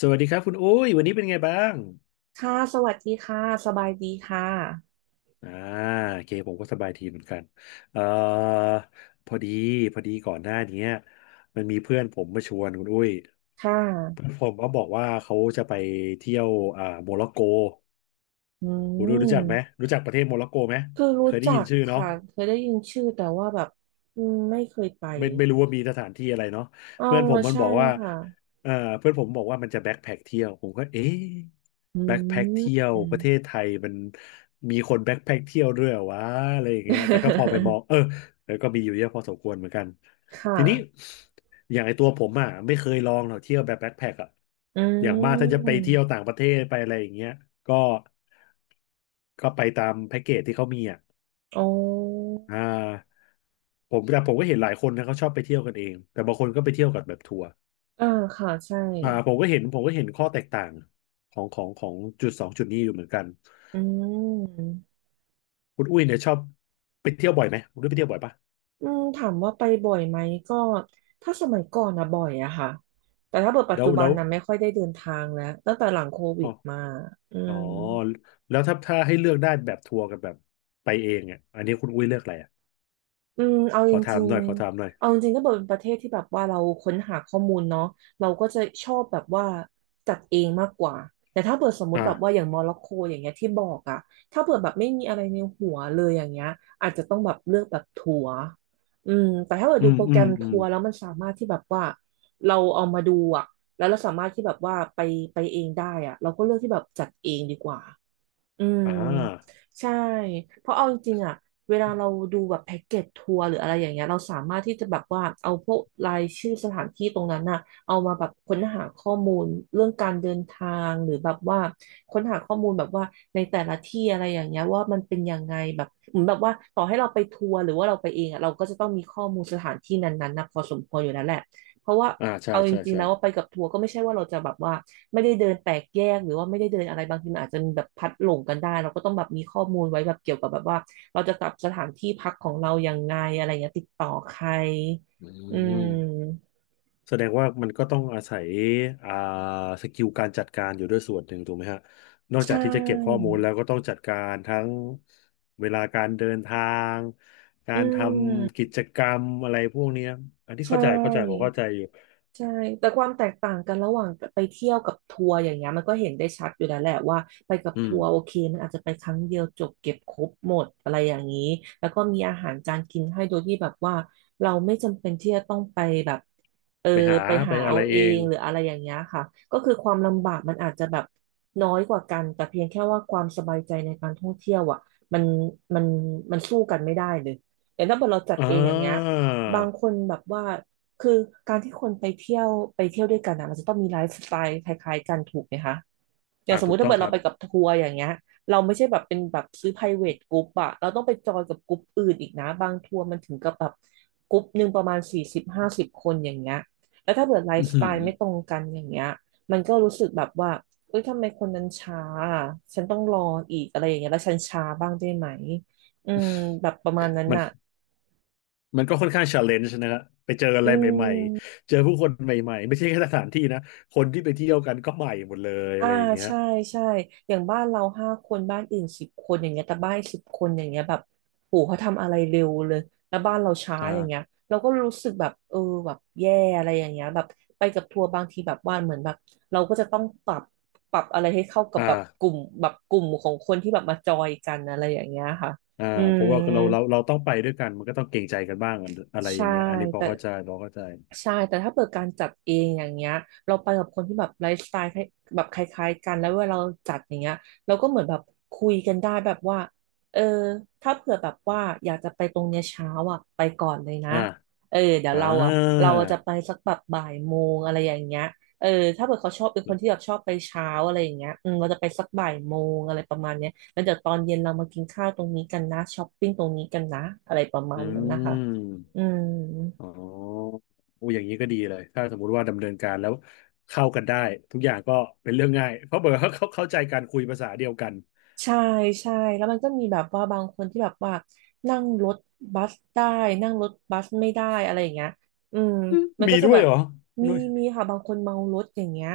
สวัสดีครับคุณอุ้ยวันนี้เป็นไงบ้างค่ะสวัสดีค่ะสบายดีค่ะ อ่าโอเคผมก็สบายทีเหมือนกันเอ่อพอดีพอดีก่อนหน้าเนี้ยมันมีเพื่อนผมมาชวนคุณอุ้ยค่เพื่อะนผมก็บอกว่าเขาจะไปเที่ยวโมร็อกโกอืคุณอุ้ยรู้จักไหมมรู้จักประเทศโมร็อกโกไหมคือเครู้ยได้ยิจันกชื่อเนาะ ค่ะ เคยได้ยินชื่อแต่ว่าแบบอืมไม่เคยไปไม่รู้ว่ามีสถานที่อะไรเนาะอ๋อเพื่อนผมมันใช่บอกว่าค่ะเออเพื่อนผมบอกว่ามันจะแบ็คแพ็คเที่ยวผมก็เอ๊ะอืแบ็คแพ็คเที่ยม วประเทศไทยมันมีคนแบ็คแพ็คเที่ยวด้วยเหรอวะอะไรอย่างเงี้ยแต่ก็พอไปมองเออ แล้วก็มีอยู่เยอะพอสมควรเหมือนกันคทีนี้่ะอย่างไอตัวผมอ่ะไม่เคยลองหรอกเที่ยวแบบแบ็คแพ็คอ่ะอือย่างมากถ้าจะไปเที่ยวมต่างประเทศไปอะไรอย่างเงี้ยก็ก็ไปตามแพ็กเกจที่เขามีอ่ะอ๋ออ่า แต่ผมก็เห็นหลายคนนะเขาชอบไปเที่ยวกันเองแต่บางคนก็ไปเที่ยวกับแบบทัวร์อ่าค่ะใช่อ่าผมก็เห็นข้อแตกต่างของจุดสองจุดนี้อยู่เหมือนกันอืมคุณอุ้ยเนี่ยชอบไปเที่ยวบ่อยไหมคุณอุ้ยไปเที่ยวบ่อยปะอืมถามว่าไปบ่อยไหมก็ถ้าสมัยก่อนนะบ่อยอะค่ะ แต่ถ้าเกิดปัจแล้จุวบัแล้นวนะไม่ค่อยได้เดินทางแล้วตั้งแต่หลังโควิอ๋อดมาอือ๋อม แล้วถ้าให้เลือกได้แบบทัวร์กับแบบไปเองอ่ะอันนี้คุณอุ้ยเลือกอะไรอ่ะอืมเอาขจอถาริมงหน่อยขอถามหน่อยๆเอาจริงๆก็เป็นประเทศที่แบบว่าเราค้นหาข้อมูลเนาะเราก็จะชอบแบบว่าจัดเองมากกว่าแต่ถ้าเปิดสมมติแบบว่าออ่าย่างโมร็อกโกอย่างเงี้ยที่บอกอะถ้าเปิดแบบไม่มีอะไรในหัวเลยอย่างเงี้ยอาจจะต้องแบบเลือกแบบทัวร์อืมแต่ถ้าเปิดอืดูมโปรแกอืรมมอืทัมวร์แล้วมันสามารถที่แบบว่าเราเอามาดูอะแล้วเราสามารถที่แบบว่าไปเองได้อะเราก็เลือกที่แบบจัดเองดีกว่า อืมอ่าใช่เพราะเอาจริงๆอะเวลาเราดูแบบแพ็กเกจทัวร์หรืออะไรอย่างเงี้ยเราสามารถที่จะแบบว่าเอาพวกรายชื่อสถานที่ตรงนั้นน่ะเอามาแบบค้นหาข้อมูลเรื่องการเดินทางหรือแบบว่าค้นหาข้อมูลแบบว่าในแต่ละที่อะไรอย่างเงี้ยว่ามันเป็นยังไงแบบเหมือนแบบว่าต่อให้เราไปทัวร์หรือว่าเราไปเองอะเราก็จะต้องมีข้อมูลสถานที่นั้นๆนะพอสมควรอยู่แล้วแหละเพราะว่าอ่าใช่เอาจใช่ริงๆใช่แล้วว่าไปกับทัวร์ก็ไม่ใช่ว่าเราจะแบบว่า ไม่ได้เดินแตกแยกหรือว่าไม่ได้เดินอะไรบางทีมันอาจจะมีแบบพัดหลงกันได้เราก็ต้องแบบมีข้อมูลไว้แบบเกี่ยวกับแบบว่าเราจะกลับสถานที่พักของเรายังไงอะไรเงี้ยติดต่อใคร อือืม มแสดงว่ามันก็ต้องอาศัยอ่าสกิลการจัดการอยู่ด้วยส่วนหนึ่งถูกไหมฮะนอกใชจากที่จะเก็บข้อ่ มูลแล้วก็ต้องจัดการทั้งเวลาการเดินทางกาอืรทมำกิจกรรมอะไรพวกเนี้ยอันที่ใช่ เข้าใจเข้าใจผมเข้าใจอยู่ใช่แต่ความแตกต่างกันระหว่างไปเที่ยวกับทัวร์อย่างเงี้ยมันก็เห็นได้ชัดอยู่แล้วแหละว่าไปกับอืมทัวร์โอเคมันอาจจะไปครั้งเดียวจบเก็บครบหมดอะไรอย่างนี้แล้วก็มีอาหารจานกินให้โดยที่แบบว่าเราไม่จำเป็นที่จะต้องไปแบบเออไปหาไปไปหาอะเอาไรเอเองงหรืออะไรอย่างเงี้ยค่ะก็คือความลำบากมันอาจจะแบบน้อยกว่ากันแต่เพียงแค่ว่าความสบายใจในการท่องเที่ยวอ่ะมันมันมันสู้กันไม่ได้เลยแต่ถ้าเกิดเราจัดอ่เองอย่างเงี้ยาบางคนแบบว่า คือการที่คนไปเที่ยวด้วยกันนะมันจะต้องมีไลฟ์สไตล์คล้ายๆกันถูกไหมคะอย่าอ่างสมถูมุกติถ้าต้องเกิดคเรารับ ไปกับทัวร์อย่างเงี้ยเราไม่ใช่แบบเป็นแบบซื้อ private group อะเราต้องไปจอยกับกลุ่มอื่นอีกนะบางทัวร์มันถึงกับแบบกลุ่มหนึ่งประมาณ40-50 คนอย่างเงี้ยแล้วถ้าเกิดไล อือฟ์สหืไตอล์ไม่ตรงกันอย่างเงี้ยมันก็รู้สึกแบบว่าเอ้ยทำไมคนนั้นช้าอะฉันต้องรออีกอะไรอย่างเงี้ยแล้วฉันช้าบ้างได้ไหมอืมแบบประมาณนั้นมันน่ะมันก็ค่อนข้างชาเลนจ์นะฮะไปเจออะอืไรใหม่ม ๆเจอผู้คนใหม่ๆไม่ใช่แค่สถานที่นะคนที่ไปเที่ยวกันก็ใหม่หมดเลยอ่าอะไรอย่างเงี้ยใช่ใช่อย่างบ้านเรา5 คนบ้านอื่นสิบคนอย่างเงี้ยแต่บ้านสิบคนอย่างเงี้ยแบบโหเขาทำอะไรเร็วเลยแล้วบ้านเราช้าอย่างเงี้ยอ่า เราก็รู้สึกแบบเออแบบแย่อะไรอย่างเงี้ยแบบไปกับทัวร์บางทีแบบว่าเหมือนแบบเราก็จะต้องปรับอะไรให้เข้ากัอบแบบก่าลุ่มแบบกลุ่มของคนที่แบบมาจอยกันอะไรอย่างเงี้ยค่ะอ่าอืเพม ราะว่าเราต้องไปด้วยกันมันก็ต้องเกรงใจกันบ้างอะไรอใช่ย่างเงี้ยอันนี้พอแต่เข้าใจพอเข้าใจใช่แต่ถ้าเปิดการจัดเองอย่างเงี้ยเราไปกับคนที่แบบไลฟ์สไตล์คล้ายแบบคล้ายๆกันแล้วเวลาเราจัดอย่างเงี้ยเราก็เหมือนแบบคุยกันได้แบบว่าเออถ้าเผื่อแบบว่าอยากจะไปตรงเนี้ยเช้าอ่ะไปก่อนเลยนะอ่าเออเดี๋ยวอ่เราอ่ะเราาจะไปสักแบบบ่ายโมงอะไรอย่างเงี้ยเออถ้าเผื่อเขาชอบเป็นคนที่แบบชอบไปเช้าอะไรอย่างเงี้ยอืมเราจะไปสักบ่ายโมงอะไรประมาณเนี้ยแล้วเดี๋ยวตอนเย็นเรามากินข้าวตรงนี้กันนะช้อปปิ้งตรงนี้กันนะอะไรประมาอืณนั้นนะคะ อืมมอ๋อโอ้อย่างนี้ก็ดีเลยถ้าสมมุติว่าดำเนินการแล้วเข้ากันได้ทุกอย่างก็เป็นเรื่องง่ายเพราะเบอร์เขา เขาเข้าใจกันคุยภาษาเดียวกันใช่ใช่แล้วมันก็มีแบบว่าบางคนที่แบบว่านั่งรถบัสได้นั่งรถบัสไม่ได้อะไรอย่างเงี้ยอืมอืมมันมีก็จะด้วแบยบเหรอมีนุ้ยมีค่ะบางคนเมารถอย่างเงี้ย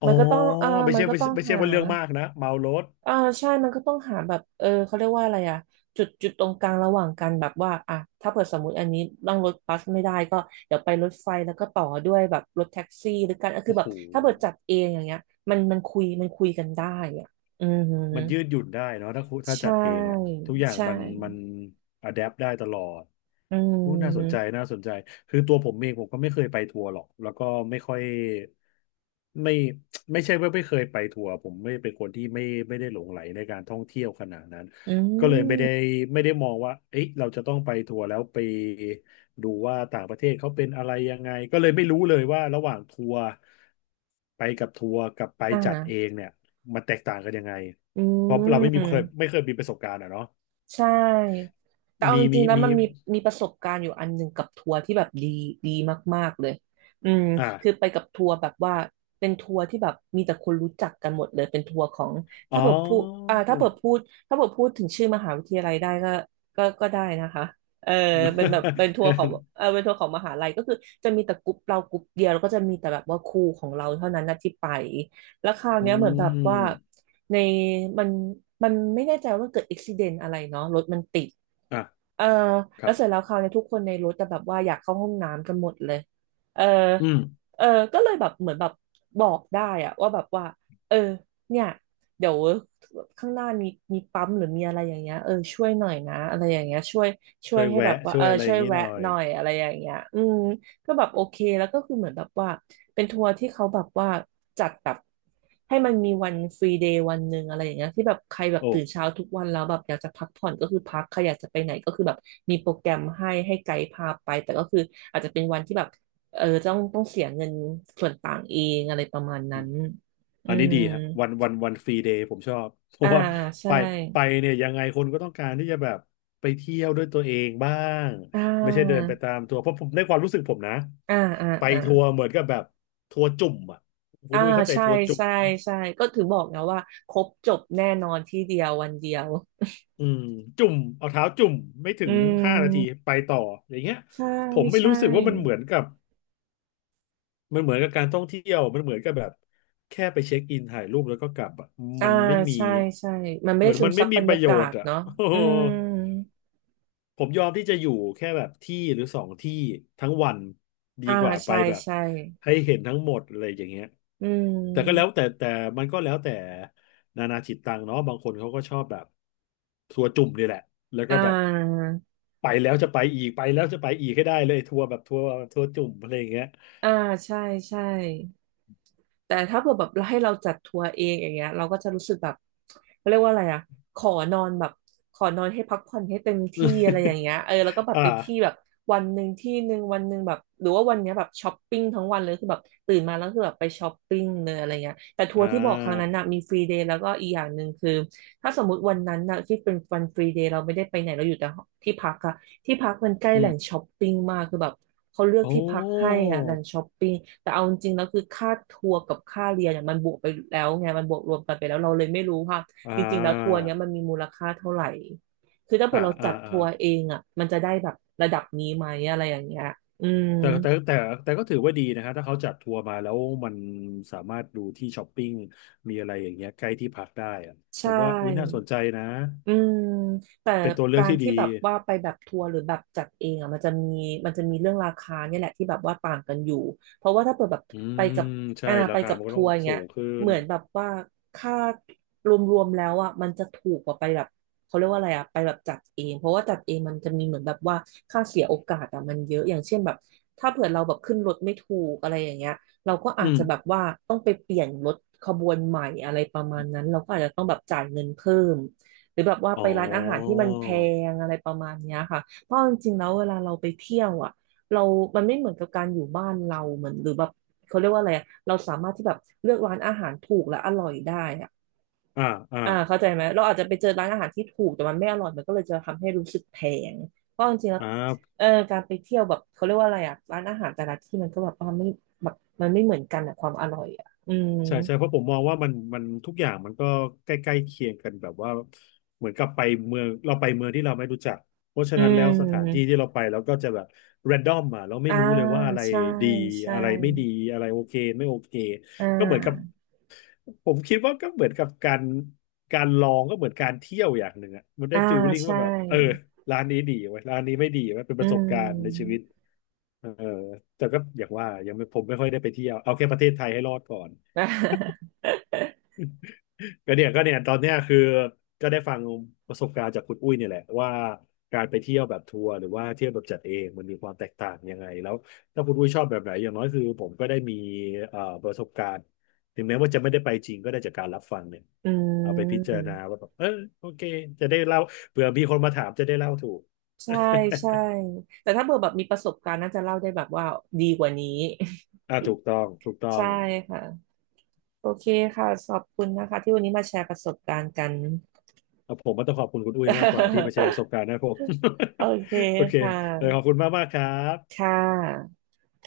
อ๋อมันก็ต้องอ่าไม่มันใช่ก็ไม่ต้อใช่งไม่ใช่หา ว่าเรื่องมากนะเมารถอ่าใช่มันก็ต้องหาแบบเออเขาเรียกว่าอะไรอะจุดตรงกลางระหว่างกันแบบว่าอ่ะถ้าเปิดสมมติอันนี้นั่งรถบัสไม่ได้ก็เดี๋ยวไปรถไฟแล้วก็ต่อด้วยแบบรถแท็กซี่หรือกันก็คือโอ้แบโห บถ้าเปิดจัดเองอย่างเงี้ยมันคุยคุยกันได้อ่ะอือหือมันยืดหยุ่นได้เนาะถ้าจัใช่ดเองอะทุกอย่างใช่มันอะแดปได้ตลอดอือู้น่าสนใจมน่าสนใจคือตัวผมเองผมก็ไม่เคยไปทัวร์หรอกแล้วก็ไม่ค่อยไม่ไม่ใช่ว่าไม่เคยไปทัวร์ผมไม่เป็นคนที่ไม่ไม่ได้หลงไหลในการท่องเที่ยวขนาดนั้นอืก็เลยไม่ได้มไม่ได้มองว่าเอ๊ะเราจะต้องไปทัวร์แล้วไปดูว่าต่างประเทศเขาเป็นอะไรยังไงก็เลยไม่รู้เลยว่าระหว่างทัวร์ไปกับทัวร์กับไปอ่จัดเองาเนี่ยมันแตกต่างกันยังไง อืเพราะเราไม่มีเคยม ไม่เคยมีประสบการณ์อ่ะเนาะใช่แต่เอามีจริมีงๆแล้วมีมีมีประสบการณ์อยู่อันหนึ่งกับทัวร์ที่แบบดีมากๆเลยอืมคืออ่าไปกับทัวร์แบบว่าเป็นทัวร์ที่แบบมีแต่คนรู้จักกันหมดเลยเป็นทัวร์ของอ๋ถ้าอ เปิดพูดอ่าถ้าเปิดพูดถึงชื่อมหาวิทยาลัยได้ก็ก็ได้นะคะเออเป็นแบบเป็นทัวร์ของ เออเป็นทัวร์ของมหาลัยก็คือจะมีแต่กลุ่มเรากลุ่มเดียวแล้วก็จะมีแต่แบบว่าครูของเราเท่านั้นนะที่ไปแล้วคราวอืเนี้ยเหมือนแบบมว่า ในมันมันไม่แน่ใจว่ามันเกิดอุบิเหตุอะไรเนาะรถมันติดอ่ะเออคแล้รัวบเสร็จแล้วคราวนี้ทุกคนในรถแต่แบบว่าอยากเข้าห้องน้ำกันหมดเลยเอออืมเออก็เลยแบบเหมือนแบบบอกได้อะว่าแบบว่าเออเนี่ยเดี๋ยวข้างหน้ามีปั๊มหรือมีอะไรอย่างเงี้ยเออช่วยหน่อยนะอะไรอย่างเงี้ยช่วช่ยวยให้แวะแบบว่าช่เอวอยอะไรอช่วย่ายงนี้หแวะน่อยหน่อยอะไรอย่างเงี้ยอืมก็แบบโอเคแล้วก็คือเหมือนแบบว่า เป็นทัวร์ที่เขาแบบว่าจัดแบบให้มันมีวันฟรีเดย์วันหนึ่งอะไรอย่างเงี้ยที่แบบใครแบบโอ้ตื่นเช้าทุกวันแล้วแบบอยากจะพักผ่อนก็คือพักใครอยากจะไปไหนก็คือแบบมีโปรแกรมให้ไกด์พาไปแต่ก็คืออาจจะเป็นวันที่แบบเออต้องเสียเงินส่วนต่างเองอะไรประมาณอืนั้นมอือันนี้มดีฮะวันฟรีเดย์ผมชอบ เพอ่าราะว่าไปใช่ไปเนี่ยยังไงคนก็ต้องการที่จะแบบไปเที่ยวด้วยตัวเองบ้างอ่ไม่ใช่เดินาไปตามทัวร์เพราะผมในความรู้สึกผมนะอ่าอ่าไปอ่าทัวร์เหมือนกับแบบทัวร์จุ่มอ่ะคุณอ่าดุ้ยเข้าใจใช่ทัวร์จุ่มใช่ไหม ใช่ก็ถือบอกนะว่าครบจบแน่นอนที่เดียววันเดียวอืมจุ่มเอาเท้าจุ่มไม่ถึอืงห้านาทีม ไปต่ออย่างเงี้ยใช่ผมไม่ใช่ รู้สึกว่ามันเหมือนกับมันเหมือนกับการท่องเที่ยวมันเหมือนกับแบบแค่ไปเช็คอินถ่ายรูปแล้วก็กลับอะอ่า มันไม่มีใช่ใช่ มันไม่เหมืได้อนซึมัมนซัไม่บบมีรปรยาระโยกาชศน์อ่ะ เนาะ โอ้อืโห มผมยอมที่จะอยู่แค่แบบที่หรือสองที่ทั้งวันดีอ่า กว่าไปใช่แบบใช่ ให้เห็นทั้งหมดอะไรอย่างเงี้ยอืแต่ก็แล้วมแต่แต่มันก็แล้วแต่นานาจิตตังเนาะบางคนเขาก็ชอบแบบทัวร์จุ่มนี่แหละแล้วอ่ก็แบบา ไปแล้วจะไปอีกไปแล้วจะไปอีกให้ได้เลยทัวร์แบบทัวร์ทัวร์จุ่มอะไรอย่างเงี้ย อ่า ใช่ใช่ แต่ถ้าเผื่อแบบให้เราจัดทัวร์เองอย่างเงี้ยเราก็จะรู้สึกแบบเขาเรียกว่าอะไรอะขอนอนแบบขอนอนให้พักผ่อนให้เต็มที่อะไรอย่างเงี้ ยเออแล้วก็แบบอ่าไปที่แบบวันหนึ่งที่หนึ่งวันหนึ่งแบบหรือว่าวันเนี้ยแบบช้อปปิ้งทั้งวันเลยคือแบบตื่นมาแล้วคือแบบไปช้อปปิ้งเลยอะไรเงี้ยแต่ทัวอ่ร์ที่บอกครั้งนั้านน่ะมีฟรีเดย์แล้วก็อีกอย่างหนึ่งคือถ้าสมมติวันนั้นน่ะที่เป็นวันฟรีเดย์เราไม่ได้ไปไหนเราอยู่แต่ที่พักอะที่พักมันใกล้อืแหมล่งช้อปปิ้งมากคือแบบ เขาเลือกโอ้ที่พักให้อ่ะดันช้อปปิ้งแต่เอาจริงๆแล้วคือค่าทัวร์กับค่าเรียนเนี่ยมันบวกไปแล้วไงมันบวกรวมกันไปแล้วเราเลยไม่รู้ว่าอ่จริงๆแล้วทัวร์าเนี้ยมันมีมูลค่าเท่าไหร่คือถ้าเกิอ่าดเราอ่าจัดอ่า ทัวร์เองอ่ะมันจะได้แบบระดับนี้ไหมอะไรอย่างเงี้ยอืมแต่แต่แต่แต่ก็ถือว่าดีนะครับถ้าเขาจัดทัวร์มาแล้วมันสามารถดูที่ช้อปปิ้งมีอะไรอย่างเงี้ยใกล้ที่พักได้อะผใช่ มว่าอุ้ยน่าสนใจนะอืมแต่เป็นตัวเลือกากรที่ดีที่แบบว่าไปแบบทัวร์หรือแบบจัดเองอ่ะมันจะมีเรื่องราคาเนี่ยแหละที่แบบว่าต่างกันอยู่เพราะว่าถ้าเปิดแบบอืไปมกับใช่อ่าราไปคากับมันก็ทัต้อวงร์อย่างสูเงี้ยงขึ้เหนมือนแบบว่าค่ารวมๆแล้วอ่ะมันจะถูกกว่าไปแบบเขาเรียกว่าอะไรอ่ะไปแบบจัดเองเพราะว่าจัดเองมันจะมีเหมือนแบบว่าค่าเสียโอกาสอ่ะมันเยอะอย่างเช่นแบบถ้าเผื่อเราแบบขึ้นรถไม่ถูกอะไรอย่างเงี้ยเราก็อือาจมจะแบบว่าต้องไปเปลี่ยนรถขบวนใหม่อะไรประมาณนั้นเราก็อาจจะต้องแบบจ่ายเงินเพิ่ม หรือแบบว่าอ๋ไปอร้านอาหารที่มันแพงอะไรประมาณเนี้ยค่ะ เพราะจริงๆแล้วเวลาเราไปเที่ยวอ่ะเรามันไม่เหมือนกับการอยู่บ้านเราเหมือนหรือแบบเขาเรียกว่าอะไรอะเราสามารถที่แบบเลือกร้านอาหารถูกและอร่อยได้อ่ะอ่าอ่าอ่าเข้าใจไหมเราอาจจะไปเจอร้านอาหารที่ถูกแต่มันไม่อร่อยมันก็เลยจะทำให้รู้สึกแพงเพราะจริงๆแล้วอ่า เออการไปเที่ยวแบบเขาเรียกว่าอะไรอ่ะร้านอาหารแต่ละที่มันก็แบบว่าไม่แบบมันไม่เหมือนกันอะความอร่อยอ่ะอืมใช่ใช่เพราะผมมองว่ามันทุกอย่างมันก็ใกล้ๆเคียงกันแบบว่าเหมือนกับไปเมืองเราไปเมืองที่เราไม่รู้จักเพราะฉะอืนั้นแล้วสถานที่มที่เราไปเราก็จะแบบแรนดอมอ่ะเราไม่อ่ารู้เลยว่าอะไรใช่ดีใช่อะไรไม่ดีอะไรโอเคไม่โอเคอ่ก็เหมือนกับา ผมคิดว่าก็เหมือนกับการลองก็เหมือนการเที่ยวอย่างหนึ่งอ่ะมันได้อ่าฟีลลิ่งใช่ว่าแบบเออร้านนี้ดีไว้ยร้านนี้ไม่ดีไว้ยเป็นปอืระสบการณ์ในชีม วิตเออแต่ก็อย่างว่ายังไม่ผมไม่ค่อยได้ไปเที่ยวเอาแค่ประเทศไทยให้รอดก่อน ก็เนี่ยตอนเนี้ยคือก็ได้ฟังประสบการณ์จากคุณอุ้ยเนี่ยแหละว่าการไปเที่ยวแบบทัวร์หรือว่าเที่ยวแบบจัดเองมันมีความแตกต่างยังไงแล้วถ้าคุณอุ้ยชอบแบบไหนอย่างน้อยคือผมก็ได้มีประสบการณ์ถึงแม้ว่าจะไม่ได้ไปจริงก็ได้จากการรับฟังเนี่ยอืเอาไปพิจารม ณาว่าแบบเออโอเคจะได้เล่าเผื่อมีคนมาถามจะได้เล่าถูก ใช่ใช่ แต่ถ้าเบอร์แบบมีประสบการณ์น่าจะเล่าได้แบบว่าดีกว่านี้ อ่าถูกต้องถูก ต้อใช่งค่ะโอเคค่ะขอบคุณนะคะที่วันนี้มาแชร์ประสบการณ์กัน ผมก็ต้องขอบคุณคุณอุ้ยมากกว่าที่มาแชร์ ประสบการณ์ให้ผม โอเค โอเคค่ะเออขอบคุณมากมากครับค่ะ